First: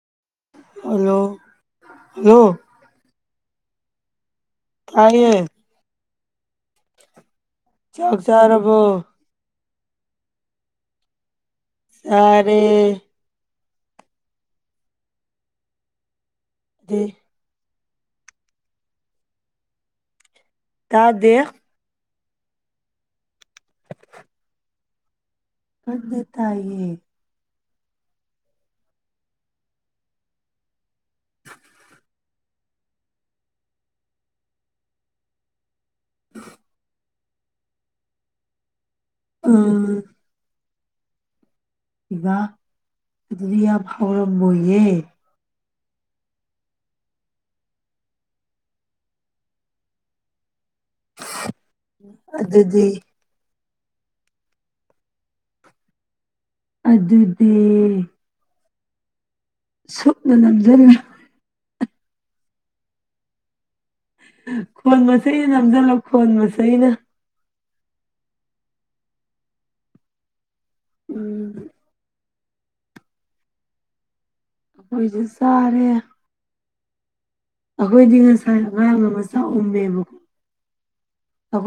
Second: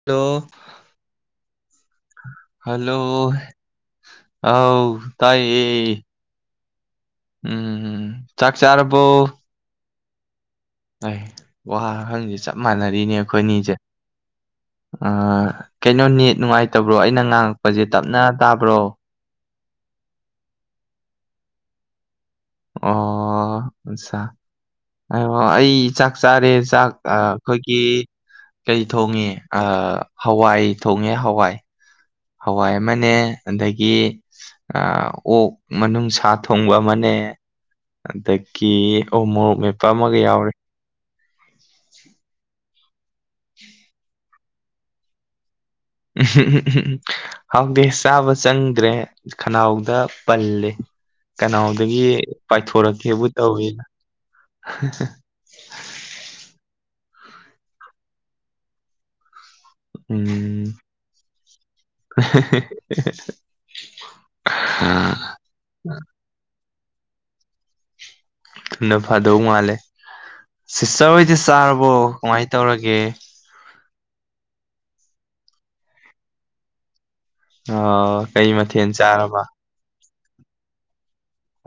hello hello hello ꯑꯥꯎ ꯇꯥꯏꯌꯦ ꯎꯝ ꯆꯥꯛ ꯆꯥꯔꯕꯣ ꯋꯥꯍꯪꯗꯤ ꯆꯞ ꯆꯥꯔꯦ ꯃꯥꯟꯅꯔꯤꯅꯦ ꯑꯩꯈꯣꯏꯅꯤꯖꯦ ꯀꯩꯅꯣ ꯅꯦꯠ ꯅꯨꯡꯉꯥꯏꯇꯕ꯭ꯔꯣ ꯑꯗꯩ ꯑꯩꯅ ꯉꯥꯡꯉꯛꯄꯖꯦ ꯇꯞꯅ ꯇꯥꯕ꯭ꯔꯣ ꯇꯥꯗꯦ ꯑꯣ ꯑꯠꯆꯥ ꯑꯣ ꯑꯩ ꯆꯥꯛ ꯀꯟꯅ ꯆꯥꯔꯦ ꯆꯥꯛ ꯇꯥꯏꯌꯦ ꯑꯩꯈꯣꯏꯒꯤ ꯀꯔꯤ ꯊꯣꯡꯉꯦ ꯑꯥ ꯍꯋꯥꯏ ꯊꯣꯡꯉꯦ ꯍꯋꯥꯏ ꯍꯋꯥꯏ ꯑꯃꯅꯦ ꯑꯗꯒꯤ ꯑꯣꯛ ꯃꯅꯨꯡ ꯁꯥ ꯊꯣꯡꯕ ꯑꯃꯅꯦ ꯑꯗꯒꯤ ꯎ ꯃꯣꯔꯣꯛ ꯃꯦꯠꯄ ꯎꯝ ꯑꯃꯒ ꯌꯥꯎꯔꯦ ꯏꯕ ꯑꯗꯨꯗꯤ ꯌꯥꯝ ꯍꯥꯎꯔꯝꯃꯣꯏꯌꯦ ꯎꯝ ꯎꯝ ꯎꯝ ꯎꯝ ꯎꯝ ꯍꯥꯎꯗꯦ ꯆꯥꯕ ꯆꯪꯗ꯭ꯔꯦ ꯈꯅꯥꯎꯗ ꯄꯜꯂꯦ ꯀꯅꯥꯎꯗꯒꯤ ꯑꯗꯨꯗꯤ ꯄꯥꯏꯊꯣꯔꯛꯀꯦꯕꯨ ꯇꯧꯋꯦ ꯑꯗꯨꯗꯤ ꯁꯨꯞꯅ ꯎꯝ ꯅꯝꯖꯜꯂ [unintelligible] ꯈꯣꯟ ꯃꯆꯩꯅ ꯅꯝꯖꯤꯜꯂꯣ ꯈꯣꯟ ꯃꯆꯩꯅ ꯊꯨꯅ ꯐꯥꯗꯧ ꯃꯥꯜꯂꯦ ꯁꯤꯁꯇꯔ ꯍꯣꯏꯗꯤ ꯎꯝ ꯆꯥꯔꯕꯣ ꯀꯃꯥꯏ ꯇꯧꯔꯒꯦ ꯑꯣꯈꯣꯏꯖꯨ ꯆꯥꯔꯦ ꯑ ꯑꯩꯈꯣꯏꯗꯤ ꯀꯩ ꯉꯁꯥꯏ ꯃꯊꯦꯜ ꯑꯉꯥꯡ ꯑꯃ ꯆꯥꯔꯕ ꯆꯥꯛ ꯎꯝ [unintelligible]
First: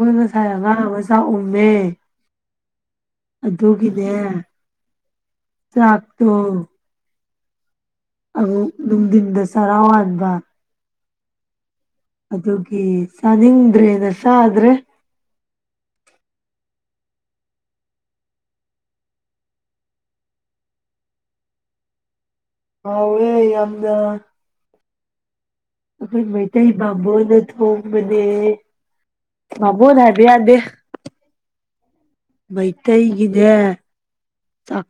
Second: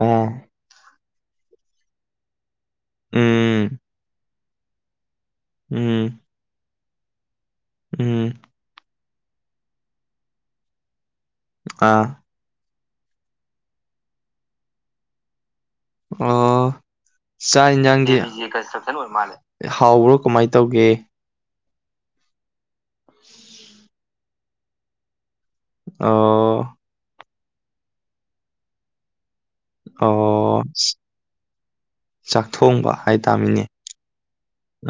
ꯑꯣ ꯉꯁꯥꯏ ꯑꯉꯥꯡ ꯑꯃ ꯆꯥꯛ ꯎꯃꯦ ꯎꯝ ꯑꯗꯨꯒꯤꯅꯦ ꯎꯝ ꯆꯥꯛꯇꯣ ꯎꯝ ꯑꯃꯨꯛ ꯅꯨꯡꯗꯤꯟꯗ ꯆꯔꯥ ꯋꯥꯟꯕ ꯑꯥ ꯑꯗꯨꯒꯤ ꯆꯥꯅꯤꯡꯗ꯭ꯔꯦꯅ ꯆꯥꯗ꯭ꯔꯦ ꯑꯣ ꯆꯥꯛ ꯍꯤꯟꯖꯥꯡꯗꯤ ꯍꯥꯎꯕ꯭ꯔꯣ ꯀꯃꯥꯏ ꯇꯧꯒꯦ ꯍꯥꯎꯋꯦ ꯌꯥꯝꯅ ꯑꯩꯈꯣꯏ ꯑꯣ ꯃꯩꯇꯩ ꯕꯥꯕꯣꯟꯅ ꯊꯣꯡꯕꯅꯦ ꯕꯥꯕꯣꯟ ꯍꯥꯏꯕ ꯌꯥꯗꯦ ꯑꯣ ꯆꯥꯛꯊꯣꯡꯕ ꯃꯩꯇꯩꯒꯤꯅꯦ ꯍꯥꯏꯇꯥꯥꯃꯤꯅꯦ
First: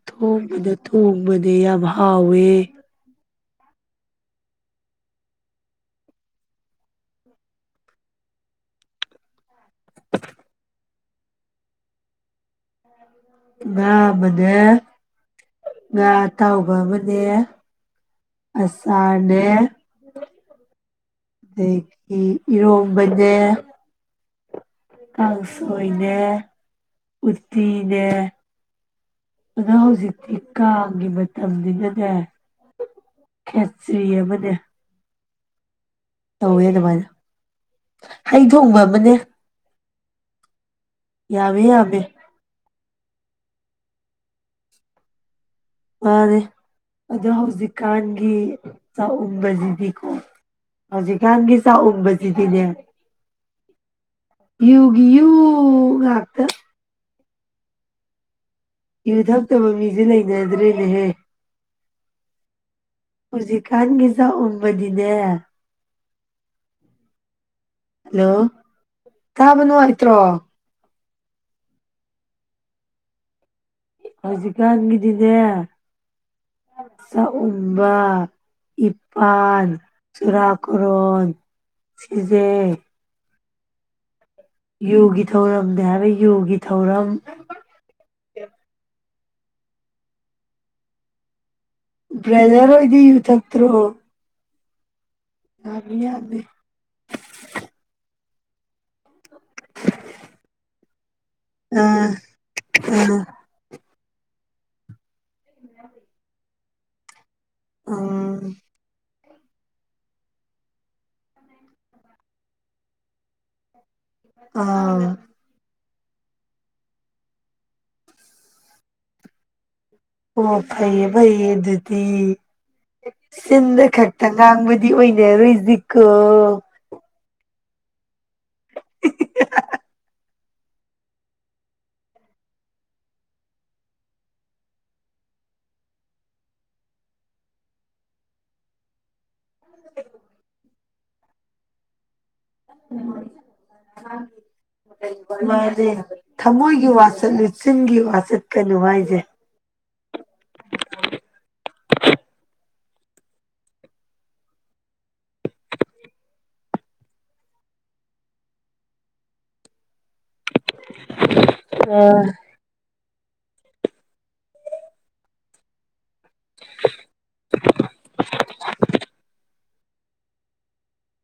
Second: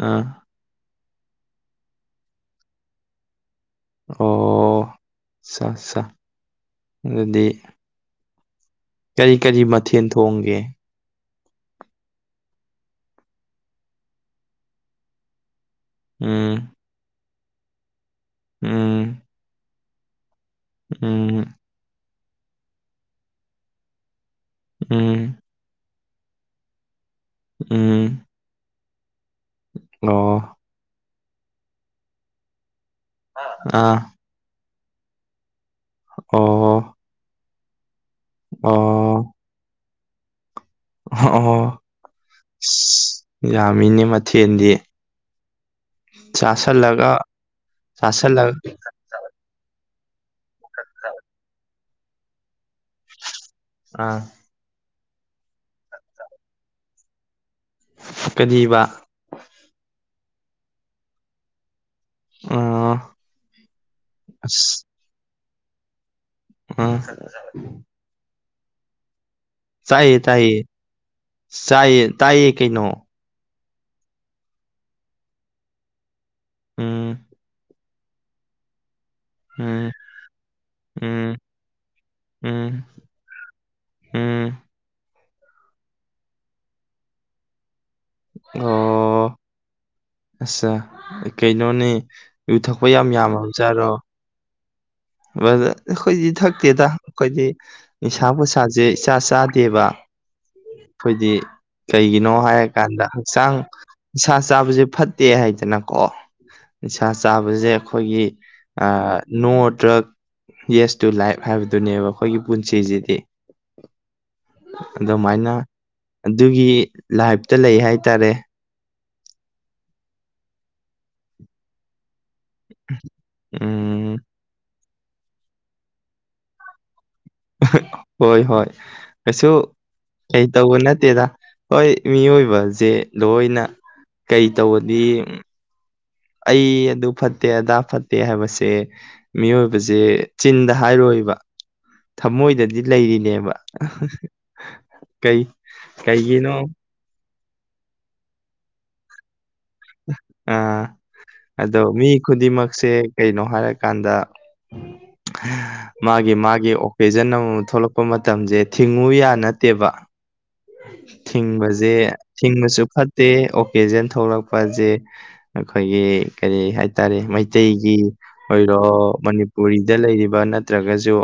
ꯑꯥ ꯊꯣꯡꯕꯅꯦ ꯌꯥꯝ ꯍꯥꯎꯋꯦ ꯑꯣ ꯁꯥ ꯁꯥ ꯑꯗꯨꯗꯤ ꯀꯔꯤ ꯀꯔꯤ ꯃꯊꯦꯜ ꯊꯣꯡꯒꯦ ꯉꯥ ꯑꯃꯅꯦ ꯉꯥ ꯎꯝ ꯑꯇꯥꯎꯕ ꯑꯃꯅꯦ ꯎꯝ ꯑꯆꯥꯔꯅꯦ ꯎꯝ ꯑꯗꯒꯤ ꯏꯔꯣꯝꯕꯅꯦ ꯎꯝ ꯀꯪꯁꯣꯏꯅꯦ ꯎꯠꯇꯤꯅꯦ ꯎꯝ ꯑꯗꯣ ꯍꯧꯖꯤꯛꯇꯤ ꯑꯣ ꯀꯥꯡꯒꯤ ꯃꯇꯝꯅꯤꯅꯅꯦ ꯑꯥ ꯈꯦꯆꯔꯤ ꯑꯃꯅꯦ ꯇꯧꯋꯦ ꯑꯣ ꯑꯗꯨꯃꯥꯏꯅ ꯍꯩ ꯊꯣꯡꯕ ꯑꯃꯅꯦ ꯑꯣ ꯑꯣ ꯌꯥꯝꯃꯦ ꯌꯥꯝꯃꯦ [unintelligible] ꯌꯥꯝꯃꯤꯅꯦ ꯃꯊꯦꯜꯗꯤ ꯃꯥꯅꯦ ꯆꯥꯁꯜꯂꯒ ꯑꯗꯣ ꯍꯧꯖꯤꯛꯀꯥꯟꯒꯤ ꯆꯥꯁꯜꯂꯒ ꯆꯥꯛꯎꯝꯕꯁꯤꯗꯤꯀꯣ ꯍꯧꯖꯤꯛꯀꯥꯟꯒꯤ ꯆꯥꯛꯎꯝꯕꯁꯤꯗꯤꯅꯦ ꯑꯥ ꯌꯨꯒꯤ ꯌꯨ ꯉꯥꯛꯇꯥ ꯀꯔꯤꯕ ꯌꯨ ꯊꯛꯇꯕ ꯃꯤꯁꯦ ꯂꯩꯅꯗ꯭ꯔꯦꯅꯦꯍꯦ ꯑꯥ ꯍꯧꯖꯤꯛꯀꯥꯟꯒꯤ ꯑꯁ ꯆꯥꯎꯝꯕꯗꯤꯅꯦ ꯑ [unintelligible] ꯍꯜꯂꯣ ꯇꯥꯕ ꯆꯥꯏꯌꯦ ꯅꯨꯡꯉꯥꯏꯇ꯭ꯔꯣ ꯇꯥꯏꯌꯦ ꯆꯥꯏꯌꯦ ꯇꯥꯏꯌꯦ ꯀꯩꯅꯣ ꯍꯧꯖꯤꯛꯀꯥꯟꯒꯤꯗꯤꯅꯦ ꯎꯝ ꯆꯥꯛꯎꯝꯕ ꯏꯄꯥꯜ ꯎꯝ ꯆꯨꯔꯥ ꯀꯣꯔꯣꯟ ꯎꯝ ꯁꯤꯖꯦ ꯎꯝ ꯎꯝ ꯌꯣꯒꯤ ꯊꯧꯔꯝꯅꯦ ꯍꯥꯏꯕ ꯌꯣꯒꯤ ꯊꯧꯔꯝ ꯑꯣ ꯑꯁꯁ ꯀꯩꯅꯣꯅꯦ ꯌꯨ ꯕ꯭ꯔꯗꯔ ꯊꯛꯄ ꯍꯣꯏꯗꯤ ꯌꯥꯝ ꯌꯨ ꯌꯥꯝꯃꯕ ꯆꯥꯠꯔꯣ ꯊꯛꯇ꯭ꯔꯣ ꯌꯥꯝꯃꯤ ꯑꯩꯈꯣꯏꯗꯤ ꯌꯥꯝꯃꯤ ꯊꯛꯇꯦꯗ ꯑꯩꯈꯣꯏꯗꯤ ꯅꯤꯁꯥ ꯄꯨꯁꯥꯁꯦ ꯆꯥ ꯆꯥꯗꯦꯕ ꯑꯩꯈꯣꯏꯗꯤ ꯑꯥ ꯀꯩꯒꯤꯅꯣ ꯍꯥꯏꯔꯀꯥꯟꯗ ꯍꯛꯆꯥꯡ ꯅꯤꯁꯥ ꯆꯥꯕꯁꯦ ꯐꯠꯇꯦ ꯍꯥꯏꯗꯅꯀꯣ ꯅꯤ ꯆꯥꯕꯁꯦ ꯑꯩꯈꯣꯏꯒꯤ ꯎꯝ not drug yes to life ꯍꯥꯏꯕꯗꯨꯅꯦꯕ ꯑꯩꯈꯣꯏꯒꯤ ꯄꯨꯟꯁꯤꯁꯤꯗꯤ ꯑꯥ ꯑꯗꯨꯃꯥꯏꯅ ꯑꯗꯨꯒꯤ ꯂꯥꯏꯞꯇ ꯂꯩ ꯍꯥꯏꯇꯥꯔꯦ ꯑꯣ ꯐꯩꯌꯦ ꯐꯩꯌꯦ ꯑꯗꯨꯗꯤ ꯆꯤꯟꯗ ꯎꯝ ꯈꯛꯇ ꯉꯥꯡꯕ ꯗꯤ ꯑꯣꯏꯅ ꯔꯣꯏꯖꯤꯀꯣ ꯍꯣꯏ ꯍꯣꯏ ꯀꯩꯁꯨ ꯀꯩ ꯇꯧꯕ ꯅꯠꯇꯦꯗ ꯍꯣꯏ ꯃꯤꯑꯣꯏꯕꯁꯦ ꯂꯣꯏꯅ ꯀꯩ ꯇꯧꯕꯗꯤ ꯑꯩ ꯑꯗꯨ ꯐꯠꯇꯦ ꯑꯗꯥ ꯐꯠꯇꯦ ꯍꯥꯏꯕꯁꯦ ꯃꯤꯑꯣꯏꯕꯁꯦ ꯆꯤꯟꯗ ꯍꯥꯏꯔꯣꯏꯕ ꯊꯃꯣꯏ ꯀꯩ ꯃꯅꯦ ꯀꯩꯒꯤꯅꯣ ꯊꯃꯣꯏꯒꯤ ꯋꯥꯆꯠꯂꯨ ꯆꯤꯟꯒꯤ ꯋꯥ ꯆꯠꯀꯅꯨ ꯍꯥꯏꯖꯦ ꯑꯥ ꯑꯗꯣ ꯃꯤ ꯈꯨꯗꯤꯡꯃꯛꯁꯦ ꯀꯩꯅꯣ ꯍꯥꯏꯔꯀꯥꯟꯗ [unintelligible] ꯃꯥꯒꯤ ꯃꯥꯒꯤ ꯑꯣꯀꯦꯖꯟ ꯑꯃꯃꯝ ꯊꯣꯛꯂꯛꯄ ꯃꯇꯝꯁꯦ ꯊꯤꯡꯉꯨ ꯌꯥ ꯅꯠꯇꯦꯕ ꯊꯤꯡꯕꯁꯦ ꯑꯥ ꯊꯤꯡꯕꯁꯨ ꯐꯠꯇꯦ ꯑꯣꯀꯦꯖꯟ ꯊꯣꯛꯂꯛꯄꯁꯦ ꯑꯩꯈꯣꯏꯒꯤ ꯀꯔꯤ ꯍꯥꯏꯇꯥꯔꯦ ꯃꯩꯇꯩꯒꯤ ꯑꯣꯏꯔꯣ ꯃꯅꯤꯄꯨꯔꯤꯗ ꯂꯩꯔꯤꯕ ꯅꯠꯇ꯭ꯔꯒꯁꯨ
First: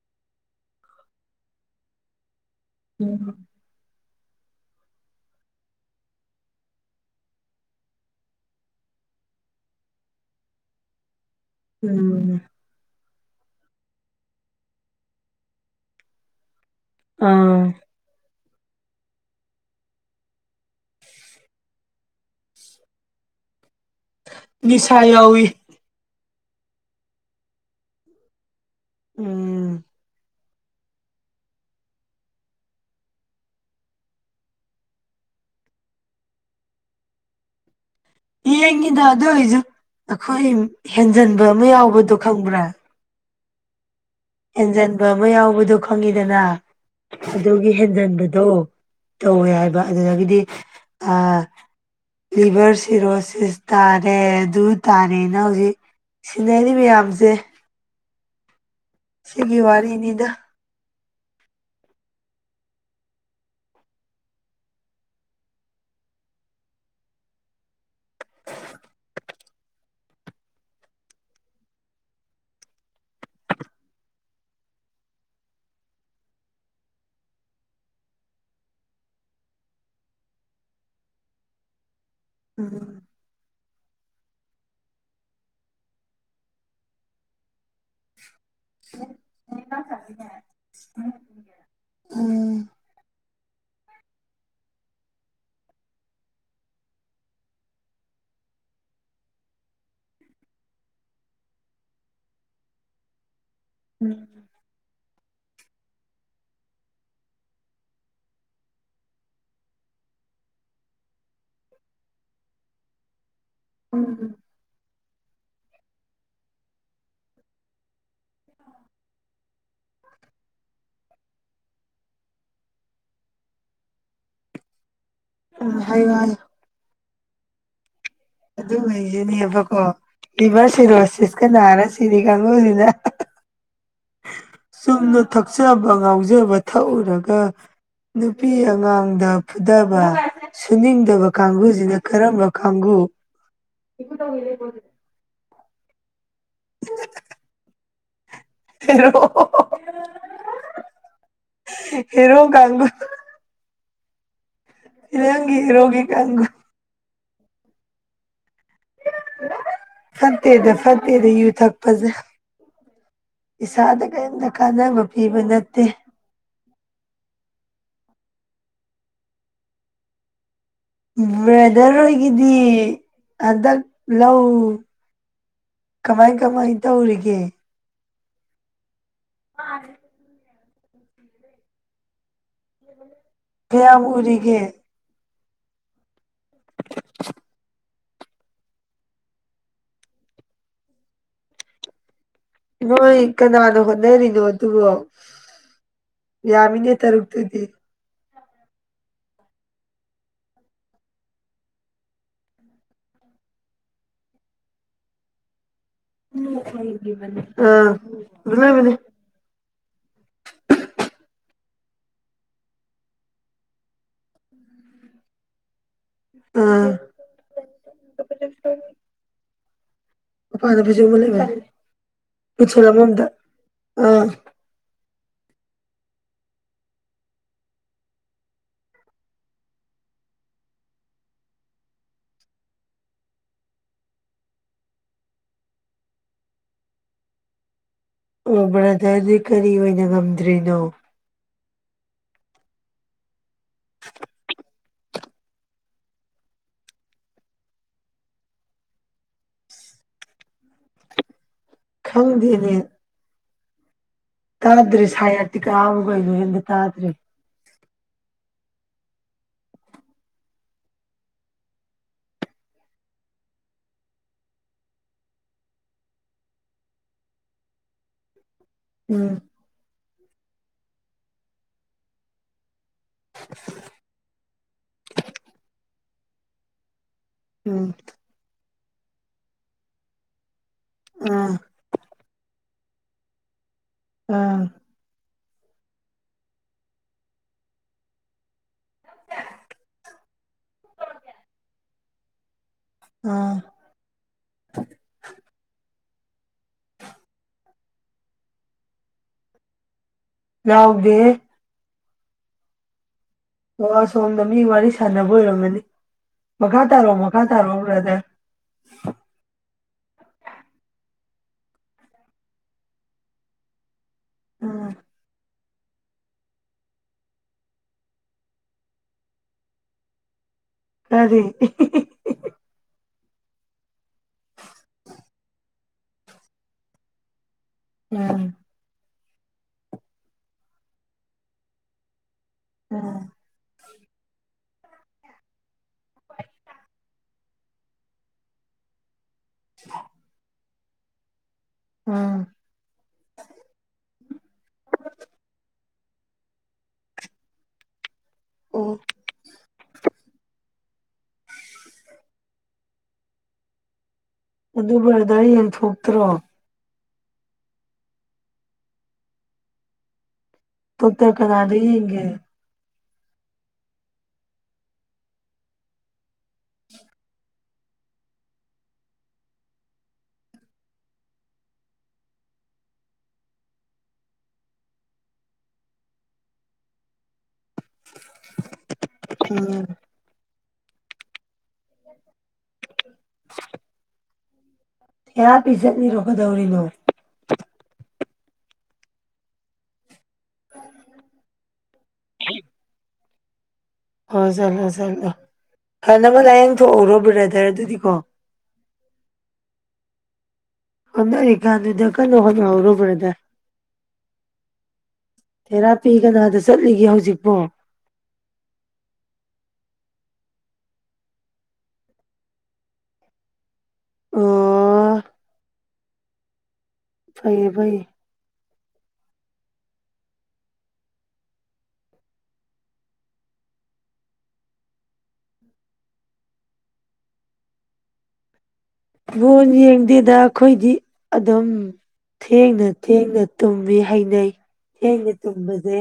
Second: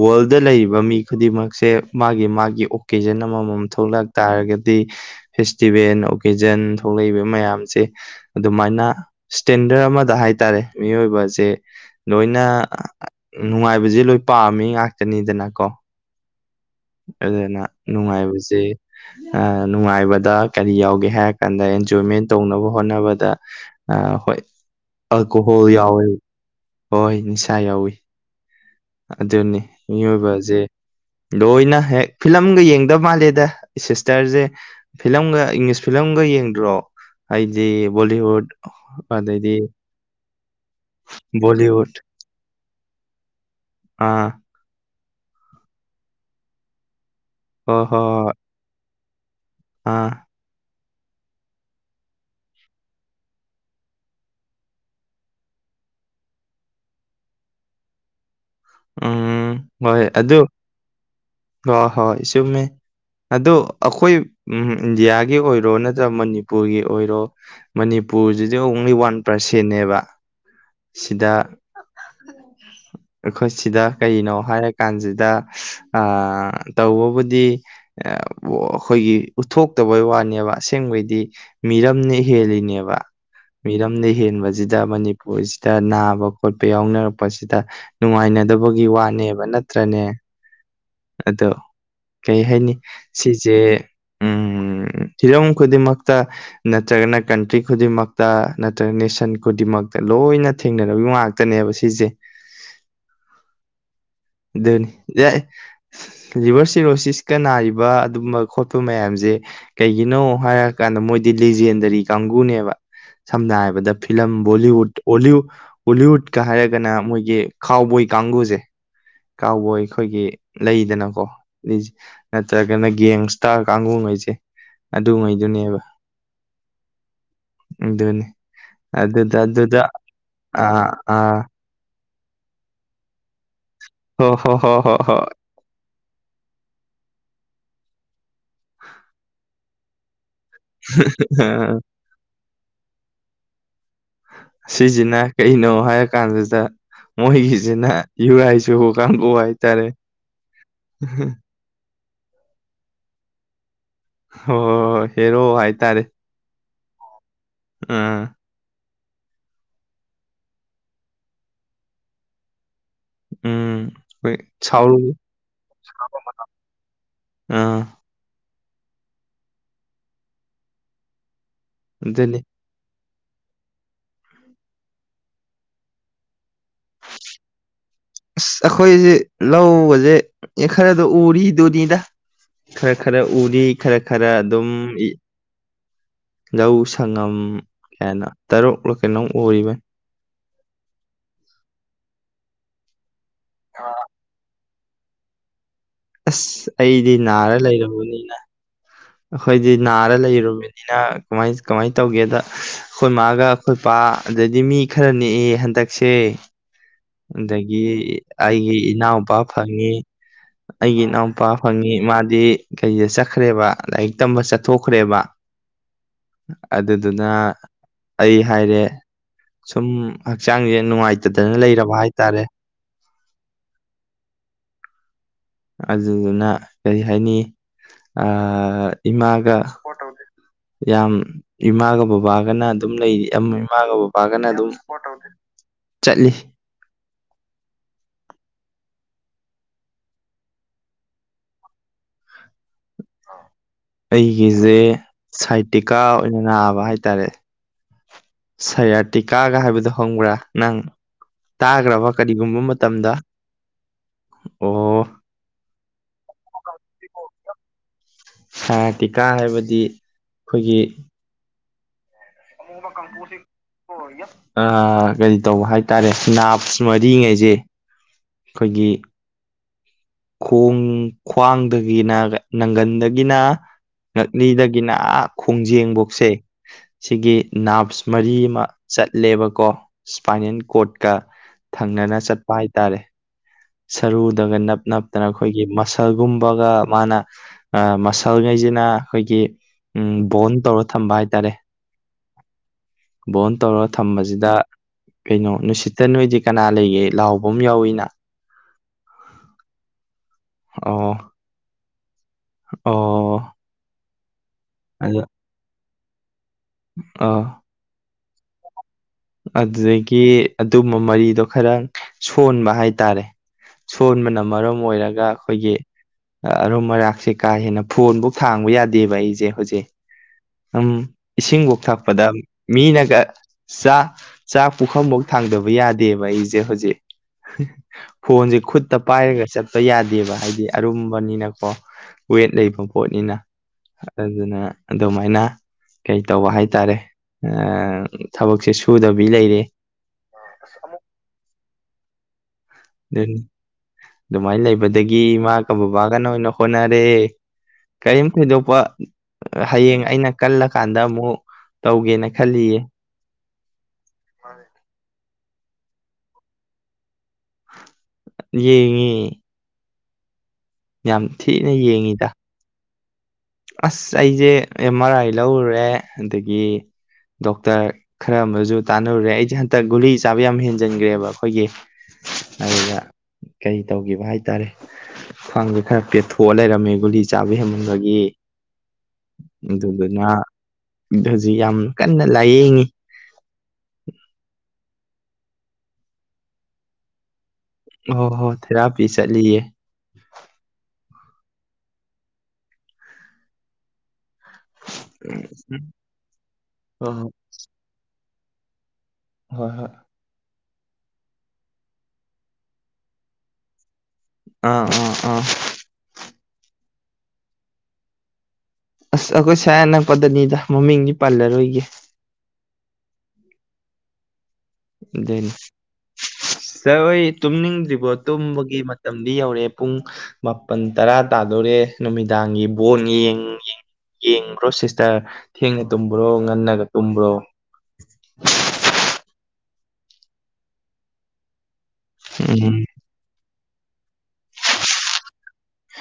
ꯋꯥꯔꯜꯗ ꯂꯩꯔꯤꯕ ꯃꯤ ꯈꯨꯗꯤꯡꯃꯛꯁꯦ ꯃꯥꯒꯤ ꯃꯥꯒꯤ ꯑꯣꯀꯦꯖꯟ ꯑꯃꯃꯝ ꯊꯣꯛꯂꯛ ꯇꯥꯔꯒꯗꯤ ꯐꯦꯁꯇꯤꯚꯦꯜ ꯑꯣꯀꯦꯖꯟ ꯊꯣꯛꯂꯛꯏꯕ ꯃꯌꯥꯝꯁꯦ ꯑꯗꯨꯃꯥꯏꯅ ꯁꯇꯦꯟꯗꯔ ꯑꯃꯗ ꯍꯥꯏꯇꯥꯔꯦ ꯃꯤꯑꯣꯏꯕꯁꯦ ꯎꯝ ꯂꯣꯏꯅ ꯅꯨꯡꯉꯥꯏꯕꯁꯦ ꯂꯣꯏ ꯄꯥꯝꯃꯤ ꯉꯥꯛꯇꯅꯤꯗꯅꯀꯣ ꯑꯗꯨꯅ ꯑꯥ ꯅꯨꯡꯉꯥꯏꯕꯁꯦ ꯅꯨꯡꯉꯥꯏꯕꯗ ꯀꯔꯤ ꯌꯥꯎꯒꯦ ꯍꯥꯏꯔ ꯀꯥꯟꯗ ꯑꯦꯟꯖꯣꯏꯃꯦꯟ ꯇꯧꯅꯕ ꯍꯣꯠꯅꯕꯗ ꯍꯣꯏ ꯅꯤꯁꯥ ꯌꯥꯎꯋꯤ ꯑꯜꯀꯣꯍꯣꯜ ꯌꯥꯎꯋꯤ ꯍꯣꯏ ꯅꯤꯁꯥ ꯌꯥꯎꯋꯤ ꯑꯗꯨꯅꯤ ꯎꯝ ꯃꯤꯑꯣꯏꯕꯁꯦ ꯂꯣꯏꯅ ꯍꯦꯛ ꯐꯤꯂꯝꯒ ꯌꯦꯡꯗꯕ ꯃꯥꯜꯂꯦꯗ ꯁꯤꯁꯇꯔꯁꯦ ꯐꯤꯂꯝꯒ ꯏꯪꯂꯤꯁ ꯐꯤꯂꯝꯒ ꯌꯦꯡꯗ꯭ꯔꯣ ꯑꯩꯗꯤ ꯕꯣꯂꯤꯍꯨꯠ ꯌꯦꯡꯉꯤꯗ ꯑꯗꯨ ꯑꯩꯁꯨ ꯑꯩꯈꯣꯏ ꯍꯦꯟꯖꯟꯕ ꯑꯃ ꯕꯣꯂꯤꯋꯨꯠ ꯌꯥꯎꯕꯗꯣ ꯈꯪꯕ꯭ꯔꯥ ꯑꯥ ꯍꯦꯟꯖꯟꯕ ꯑꯃ ꯌꯥꯎꯕꯗꯣ ꯈꯪꯉꯤꯗꯅ ꯑꯗꯨꯒꯤ ꯍꯣꯏ ꯍꯣꯏ ꯍꯣꯏ ꯍꯦꯟꯖꯟꯕꯗꯣ ꯇꯧꯋꯦ ꯍꯥꯏꯕ ꯑꯥ ꯑꯗꯨꯗꯒꯤꯗꯤ ꯑ ꯂꯤꯚꯔ ꯁꯤꯔꯣꯁꯤꯁ ꯇꯥꯔꯦ ꯑꯗꯨ ꯇꯥꯔꯦꯅ ꯍꯧꯖꯤꯛ ꯁꯤꯅꯔꯤ ꯃꯌꯥꯝꯁꯦ ꯎꯝ ꯁꯤꯒꯤ ꯍꯣꯏ ꯋꯥꯔꯤꯅꯤꯗ ꯑꯗꯨ ꯍꯣꯏ ꯍꯣꯏ ꯆꯨꯝꯃꯦ ꯑꯗꯣ ꯑꯩꯈꯣꯏ ꯏꯟꯗꯤꯌꯥꯒꯤ ꯑꯣꯏꯔꯣ ꯅꯠꯇ꯭ꯔꯒ ꯃꯅꯤꯄꯨꯔꯒꯤ ꯑꯣꯏꯔꯣ ꯃꯅꯤꯄꯨꯔꯁꯤꯗꯤ ꯑꯣꯡꯂꯤ ꯋꯥꯟ ꯄꯔꯁꯦꯟꯅꯦꯕ ꯁꯤꯗ ꯑꯩꯈꯣꯏꯁꯤꯗ ꯀꯩꯅꯣ ꯍꯥꯏꯔꯀꯥꯟꯁꯤꯗ ꯇꯧꯕꯕꯨꯗꯤ ꯑꯩꯈꯣꯏꯒꯤ ꯎꯠꯊꯣꯛꯇꯕꯩ ꯋꯥꯅꯦꯕ ꯑꯁꯦꯡꯕꯩꯗꯤ ꯃꯤꯔꯝꯅ ꯎꯝ ꯍꯦꯜꯂꯤꯅꯦꯕ ꯃꯤꯔꯝꯗ ꯍꯦꯟꯕꯁꯤꯗ ꯃꯅꯤꯄꯨꯔꯁꯤꯗ ꯅꯥꯕ ꯈꯣꯠꯄ ꯌꯥꯎꯅꯔꯛꯄꯁꯤꯗ ꯅꯨꯡꯉꯥꯏꯅꯗꯕꯒꯤ ꯋꯥꯅꯦꯕ ꯅꯠꯇ꯭ꯔꯅꯦ ꯑꯗꯣ ꯀꯩ ꯎꯝ ꯍꯥꯏꯅꯤ ꯁꯤꯁꯦ ꯎꯝ ꯍꯤꯔꯝ ꯈꯨꯗꯤꯡꯃꯛꯇ ꯅꯠꯇ꯭ꯔꯒꯅ ꯀꯟꯇ꯭ꯔꯤ ꯈꯨꯗꯤꯡꯃꯛꯇ ꯅꯠꯇ꯭ꯔꯒ ꯅꯦꯁꯟ ꯈꯨꯗꯤꯡꯃꯛꯇ ꯂꯣꯏꯅ ꯊꯦꯡꯅꯔꯔꯕ ꯉꯥꯛꯇ ꯈꯛꯇꯅꯦꯕ ꯁꯤꯁꯦ ꯎꯝ ꯑꯗꯨꯅꯤ [unintelligible] ꯂꯤꯚꯔ ꯁꯤꯔꯣꯁꯤꯁꯀ ꯅꯥꯔꯤꯕ ꯑꯗꯨꯝꯕ ꯈꯣꯠꯄ ꯃꯌꯥꯝꯁꯦ ꯀꯩꯒꯤꯅꯣ ꯍꯥꯏꯔꯀꯥꯟꯗ ꯃꯣꯏꯗꯤ ꯂꯤꯦꯖꯦꯟꯗꯔꯤ ꯀꯥꯡꯕꯨꯅꯦꯕ ꯁꯝꯅ ꯍꯥꯏ ꯍꯥꯏꯕꯗ ꯐꯤꯂꯝ ꯕꯣꯂꯤꯋꯨꯠ ꯑꯣꯣꯂꯤꯋꯨꯗꯀ ꯍꯥꯏꯔꯒꯅ ꯃꯣꯏꯒꯤ ꯀꯥꯎꯕꯣꯏ ꯀꯥꯡꯒꯨꯁꯦ ꯀꯥꯎꯕꯣꯏ ꯑꯩꯈꯣꯏꯒꯤ ꯂꯩꯗꯅꯀꯣ ꯅꯠꯇ꯭ꯔꯒꯅ ꯒꯦꯡꯁꯇꯥꯔ ꯀꯥꯡꯒꯨꯉꯩꯁꯦ ꯑꯗꯨꯉꯥꯏꯗꯨꯅꯦꯕ ꯎꯝ ꯍꯥꯏꯌꯨ ꯍꯥꯏꯌꯨ ꯑꯗꯨꯅꯤ ꯑꯗꯨꯗ ꯑꯗꯨꯉꯩꯁꯤꯅꯦꯕꯀꯣ ꯑꯗꯨꯗ ꯂꯤꯚꯔ ꯑꯥ ꯑꯥ ꯁꯤꯦꯔꯣꯁꯤꯁꯀ ꯅꯥꯔꯁꯤꯔꯝ ꯀꯥꯡꯕꯨꯁꯤꯅ ꯍꯣ ꯍꯣ ꯍꯣ ꯍꯣ ꯆꯨꯝꯅ ꯍꯣꯏ ꯊꯛꯆꯕ ꯉꯥꯎꯖꯕ ꯊꯛꯎꯔꯒ ꯅꯨꯄꯤ ꯑꯉꯥꯡꯗ ꯐꯨꯊꯕ ꯁꯨꯅꯤꯡꯗꯕ ꯀꯥꯡꯕꯨꯁꯤꯅ ꯀꯔꯝꯕ ꯀꯥꯡꯕꯨ ꯑꯁꯤꯁꯤꯅ ꯀꯩꯅꯣ ꯍꯥꯏꯔ ꯀꯥꯟꯁꯤꯗ ꯃꯣꯏꯒꯤꯁꯤꯅ ꯌꯨꯔꯥꯏ ꯍꯦꯔꯣ [unintelligible] ꯍꯦꯔꯣ ꯀꯥꯡꯒꯨ ꯑꯣ ꯍꯦꯔꯣ ꯐꯤꯂꯝꯒꯤ ꯍꯥꯏꯇꯥꯔꯦ ꯍꯦꯔꯣꯒꯤ ꯀꯥꯡꯕꯨ ꯑꯝ ꯐꯠꯇꯦꯗ ꯐꯠꯇꯦꯗ ꯌꯨ ꯊꯛꯄꯁꯦ ꯎꯝ ꯏꯁꯥꯗ ꯍꯣꯏ ꯀꯔꯤꯝꯇ ꯁꯥꯎꯔꯨ ꯀꯥꯟꯅꯕ ꯄꯤꯕ ꯅꯠꯇꯦ ꯑꯝ ꯕꯗꯔ ꯑꯗꯨꯅꯤ ꯍꯣꯏꯒꯤꯗꯤ ꯍꯟꯗꯛ ꯂꯧ ꯀꯃꯥꯏ ꯀꯃꯥꯏ ꯇꯧꯔꯤꯒꯦ ꯑꯁ ꯑꯩꯈꯣꯏꯁꯦ ꯂꯧ ꯎꯕꯁꯦ ꯑꯦ ꯈꯔꯗꯣ ꯎꯔꯤꯗꯨꯅꯤꯗ ꯈꯔ ꯈꯔ ꯎꯔꯤ ꯈꯔ ꯀꯌꯥꯝ ꯈꯔ ꯎꯔꯤꯒꯦ ꯑꯗꯨꯝ ꯂꯧ ꯁꯉꯝ ꯀꯩꯥꯅꯣ ꯇꯔꯨꯛꯂ ꯀꯩꯅꯣ ꯎꯔꯤꯕꯅꯤ ꯍꯣꯏ ꯀꯅꯥꯅꯣ ꯍꯣꯠꯅꯔꯤꯅꯣ ꯑꯗꯨꯕꯨ ꯑꯁ ꯑꯩꯗꯤ ꯅꯥꯔ ꯂꯩꯔꯕꯅꯤꯅ ꯑꯩꯈꯣꯏꯗꯤ ꯅꯥꯔ ꯂꯩꯔꯨꯕꯅꯤꯅ ꯀꯃꯥꯏ ꯀꯃꯥꯏꯅ ꯇꯧꯒꯦꯗ ꯑꯩꯈꯣꯏ ꯃꯥꯒ ꯑꯩꯈꯣꯏ ꯄꯥ ꯑꯗꯩꯗꯤ ꯃꯤ ꯈꯔ ꯅꯦꯛꯑꯦ ꯍꯟꯗꯛꯁꯦ ꯑ ꯑꯗꯒꯤ ꯑꯩꯒꯤ [unintelligible] ꯏꯅꯥꯎꯄꯥ ꯐꯪꯉꯤ ꯑꯩꯒꯤ ꯏꯅꯥꯎꯄꯥ ꯐꯪꯉꯤ ꯃꯥꯗꯤ ꯀꯔꯤꯗ ꯆꯠꯈ꯭ꯔꯦꯕ ꯂꯥꯏꯔꯤꯛ ꯇꯝꯕ ꯆꯠꯊꯣꯛꯈ꯭ꯔꯦꯕ ꯑꯥ ꯑꯗꯨꯗꯨꯅ ꯑꯩ ꯍꯥꯏꯔꯦ ꯁꯨꯝ ꯍꯛꯆꯥꯡꯁꯦ ꯅꯨꯡꯉꯥꯏꯇꯗꯅ ꯂꯩꯔꯕ ꯍꯥꯏꯇꯥꯔꯦ ꯄꯆꯂ [unintelligible] ꯑꯃꯗ ꯑꯥ ꯑꯗꯨꯗꯨꯅ ꯀꯔꯤ ꯍꯥꯏꯅꯤ ꯑꯥ ꯏꯃꯥꯒ ꯌꯥꯝ ꯏꯃꯥꯒ ꯕꯕꯥꯒꯅ ꯑꯗꯨꯝ ꯂꯩꯔꯤ ꯑꯃ ꯏꯃꯥꯒ ꯕꯕꯥꯒꯅ ꯑꯗꯨꯝ ꯆꯠꯂꯤ ꯑꯣ ꯕ꯭ꯔꯗꯔꯗꯤ ꯀꯔꯤ ꯑꯣꯏꯅ ꯉꯝꯗ꯭ꯔꯤꯅꯣ ꯑꯩꯒꯤꯁꯦ ꯁꯥꯏꯇꯤꯀꯥ ꯑꯣꯏꯅ ꯅꯥꯕ ꯍꯥꯏꯇꯥꯔꯦ ꯁꯌꯥꯔꯇꯤꯀꯥꯒ ꯍꯥꯏꯕꯗꯣ ꯈꯪꯕ꯭ꯔꯥ ꯅꯪ ꯇꯥꯒ꯭ꯔꯕ ꯀꯔꯤꯒꯨꯝꯕ ꯈꯪꯗꯦꯅꯦ ꯃꯇꯝꯗ ꯑꯣ ꯇꯥꯗ꯭ꯔꯦ ꯁꯌꯥꯔꯇꯤꯕꯨ ꯀꯩꯅꫭ ꯑꯃꯇꯥ ꯇꯥꯗ꯭ꯔꯤ ꯁꯌꯥꯔꯇꯤꯀꯥ ꯍꯥꯏꯕꯗꯤ ꯑꯩꯈꯣꯏꯒꯤ ꯑꯃꯨ ꯑꯃ ꯀꯥꯡꯄꯨꯁꯤ [unintelligible] ꯑꯥ ꯀꯔꯤ ꯇꯧꯕ ꯍꯥꯏꯇꯥꯔꯦ ꯅꯥꯞꯁ ꯃꯔꯤꯒꯩꯁꯦ ꯑꯩꯈꯣꯏꯒꯤ ꯎꯝ ꯈꯣꯡ ꯈ꯭ꯋꯥꯡꯗꯒꯤꯅ ꯅꯪꯒꯟꯔ ꯗꯒꯤꯅ ꯉꯛꯂꯤꯗꯒꯤꯅ ꯑꯥ ꯈꯣꯡꯖꯦꯡꯐꯧꯁꯦ ꯁꯤꯒꯤ ꯎꯝ ꯅꯥꯞꯁ ꯃꯔꯤ ꯑꯃ ꯆꯠꯂꯦꯕꯀꯣ ꯏꯁꯄꯥꯏꯅꯜ ꯀꯣꯔꯠꯀ ꯑꯥ ꯊꯪꯅꯅ ꯆꯠꯄ ꯍꯥꯏꯇꯥꯔꯦ ꯁꯔꯨꯗꯒ ꯑꯥ ꯅꯞ ꯅꯞꯇꯅ ꯑꯩꯈꯣꯏꯒꯤ ꯃꯁꯜꯒꯨꯝꯕꯒ ꯃꯥꯅ ꯑꯥ ꯃꯁꯜꯒꯩꯁꯤꯅ ꯑꯩꯈꯣꯏꯒꯤ ꯎꯝ ꯕꯣꯟ ꯇꯧꯔ ꯊꯝꯕ ꯍꯥꯏꯇꯥꯔꯦ ꯕ‌ꫭꯟ ꯑꯥ ꯇꯧꯔꯥ ꯊꯝꯕꯁꯤꯗ ꯀꯩꯅꯣ ꯅꯨꯡꯁꯤꯠꯇ ꯅꯣꯏꯗꯤ ꯀꯅꯥ ꯂꯩꯒꯦ ꯂꯥꯎꯕꯝ ꯑꯃ ꯌꯥꯎꯏꯤꯅ ꯑꯣ ꯂꯥꯎꯗ‌ꯦꯍ‌‌ꯦ ꯑꯣ ꯑꯣ ꯑꯁꯣꯝꯗ ꯃꯤ ꯋꯥꯔꯤ ꯑꯗꯨ ꯁꯥꯟꯅꯕ ꯑꯣꯏꯔꯝꯃꯅꯤ ꯃꯈꯥ ꯇꯥꯔꯛꯑꯣ ꯃꯈꯥ ꯑꯥ ꯇꯥꯔꯛꯑꯣ ꯕ꯭ꯔꯥꯗꯔ ꯑꯗꯨꯗꯒꯤ ꯑꯗꯨꯝꯕ ꯃꯔꯤꯗꯣ ꯈꯔ ꯁꯣꯟꯕ ꯍꯥꯏꯇꯥꯔꯦ ꯁꯣꯟꯕꯅ ꯃꯔꯝ ꯎꯝ ꯑꯣꯏꯔꯒ ꯑꯩꯈꯣꯏꯒꯤ ꯑꯔꯨꯝ ꯑꯔꯥꯛꯁꯦ ꯀꯥ ꯍꯦꯟꯅ ꯐꯣꯟꯐꯧ ꯊꯥꯡꯕ ꯌꯥꯗꯦꯕ ꯑꯩꯁꯦ ꯍꯧꯖꯤꯛ ꯎꯝ ꯀꯔꯤ ꯏꯁꯤꯡꯕꯨꯛ ꯊꯥꯛꯄꯗ ꯃꯤꯅꯒ ꯆꯥ ꯆꯥꯛ ꯄꯨꯈꯝꯐꯧ ꯊꯥꯡꯗꯕ ꯌꯥꯗꯦꯕ ꯑꯩꯁꯦ ꯍꯧꯖꯤꯛ ꯎꯝ ꯐꯣꯟꯁꯦ ꯈꯨꯠ ꯈꯨꯠꯇ ꯄꯥꯏꯔꯒ ꯆꯠꯄ ꯌꯥꯗꯦꯕ ꯍꯥꯏꯗꯤ ꯑꯔꯨꯝꯕꯅꯤꯅꯀꯣ ꯋꯦꯠ ꯂꯩꯕ ꯎꯝ ꯄꯣꯠꯅꯤꯅ ꯑꯗꯨꯅ ꯑꯗꯨꯃꯥꯏꯅ ꯀꯩꯇꯧꯕ ꯍꯥꯏꯇꯥꯔꯦ ꯑꯥ ꯊꯕꯛꯁꯦ ꯁꯨꯗꯕꯤ ꯂꯩꯔꯦ [unintelligible] ꯑ ꯑꯃꯨꯛ [unintelligible] ꯎꯝ ꯑꯗꯨ ꯑꯗꯨꯃꯥꯏꯅ ꯂꯩꯕꯗꯒꯤ ꯏꯃꯥꯒ ꯕꯕꯥꯒꯅ ꯑꯣꯏꯅ ꯍꯣꯠꯅꯔꯦ ꯀꯔꯤꯝ ꯊꯣꯏꯗꯣꯛꯄ ꯑꯣ ꯍꯌꯦꯡ ꯑꯩꯅ ꯀꯜꯂꯀꯥꯟꯗ ꯑꯃꯨꯛ ꯇꯧꯒꯦꯅ ꯈꯜꯂꯤꯌꯦ ꯑꯗꯨ ꯕꯔꯗꯔ ꯌꯦꯡꯊꯣꯛꯇ꯭ꯔꯣ ꯌꯦꯡꯉꯤ ꯌꯥꯝ ꯗꫭꯛꯇꯔ ꯊꯤꯅ ꯀꯅꯥꯗ ꯌꯦꯡꯉꯤꯗ ꯌ‌ꯦꯡꯒ‌ꯦ ꯑꯁ ꯑꯩꯁꯦ ꯑꯦꯝ ꯑꯥꯔ ꯑꯥꯏ ꯂꯧꯔꯨꯔꯦ ꯑꯗꯒꯤ ꯗꯣꯛꯇꯔ ꯈꯔ ꯑꯃꯁꯨ ꯇꯥꯟꯅꯔꯨꯔꯦ ꯑꯩꯁꯦ ꯍꯟꯗꯛ ꯒꯨꯂꯤ ꯆꯥꯕ ꯌꯥꯝ ꯍꯦꯟꯖꯤꯟꯈ꯭ꯔꯦꯕ ꯑꯩꯈꯣꯏꯒꯤ ꯑꯗꯨꯗ ꯀꯩꯔꯤ ꯇꯧꯈꯤꯕ ꯍꯥꯏꯇꯥꯔꯦ ꯈ꯭ꯋꯥꯡꯁꯦ ꯈꯔ ꯄꯦꯊꯣꯛꯑ ꯂꯩꯔꯝꯃꯦ ꯒꯨꯂꯤ ꯆꯥꯕ ꯍꯦꯟꯃꯟꯕꯒꯤ ꯎꯝ ꯑꯗꯨꯗꯨꯅ ꯁꯤꯗ ꯍꯧꯖꯤꯛ ꯌꯥꯝ ꯀꯟꯅ ꯂꯥꯏꯌꯦꯡꯉꯤ ꯌꯥ ꯄꯤꯤꯁꯠꯅꯤ ꯔꯣꯀꯣꯗꯧꯔꯤ ꯂꯣ ꯑꯣ ꯍꯣ ꯊꯦꯔꯥꯄꯤ ꯆꯠꯂꯤꯌꯦ ꯎ ꯑꯣ ꯆꯠꯂꯣ ꯆꯠꯂꯣ ꯐꯅꯅꯕ ꯂꯥꯏꯌꯦꯡꯊꯎꯔꯣ ꯎꯝ ꯕ꯭ꯔꯥꯗꯔ ꯑꯗꯨꯗꯤꯀꯣ ꯍꯣꯏ ꯍꯣꯏ ꯑꯣꯅꯔꯤꯀꯥꯟꯗꯨꯗ ꯀꯟꯏ ꯍꯣꯠꯅꯍꯧꯔꯣ ꯕꯔꯗ ꯑꯥ ꯑꯥ ꯑꯥꯢ ꯊꯦꯔꯥꯄꯤ ꯀꯅꯥꯗ ꯆꯠꯂꯤꯒꯦ ꯍꯧꯖꯤꯛꯄꯣ ꯑꯁ ꯑꯩꯈꯣꯏ ꯁꯌꯥ ꯑ ꯅꯛꯄꯗꯅꯤꯗ ꯃꯃꯤꯡꯗꯤ ꯄꯥꯜꯂꯔꯣꯏꯒꯦ ꯑ ꯑꯗꯨꯅꯦ ꯁꯥꯔ ꯍꯣꯏ ꯐꯩꯌꯦ ꯐꯩꯌꯦ ꯇꯨꯝꯅꯤꯡꯗ꯭ꯔꯤꯕꯣ ꯇꯨꯝꯕꯒꯤ ꯃꯇꯝꯗꯤ ꯌꯧꯔꯛꯑꯦ ꯄꯨꯡ ꯃꯥꯄꯜ ꯇꯔꯥ ꯇꯥꯗꯣꯔꯦ ꯅꯨꯃꯤꯗꯥꯡꯒꯤ ꯕꯣꯟꯡ ꯌꯦꯡꯕ꯭ꯔꯣ ꯁꯤꯁꯇꯔ ꯊꯦꯡꯅ ꯇꯨꯝꯕ꯭ꯔꯣ ꯉꯟꯅꯒ ꯇꯨꯝꯕ꯭ꯔꯣ ꯂꯣꯟ ꯌꯦꯡꯗꯦꯗ ꯑꯩꯈꯣꯏꯗꯤ ꯑꯗꯨꯝ ꯎꯝ ꯊꯦꯡꯅ ꯊꯦꯡꯅ ꯇꯨꯝꯃꯤ ꯍꯩꯅꯩ ꯊꯦꯡꯅ ꯇꯨꯝꯕꯁꯦ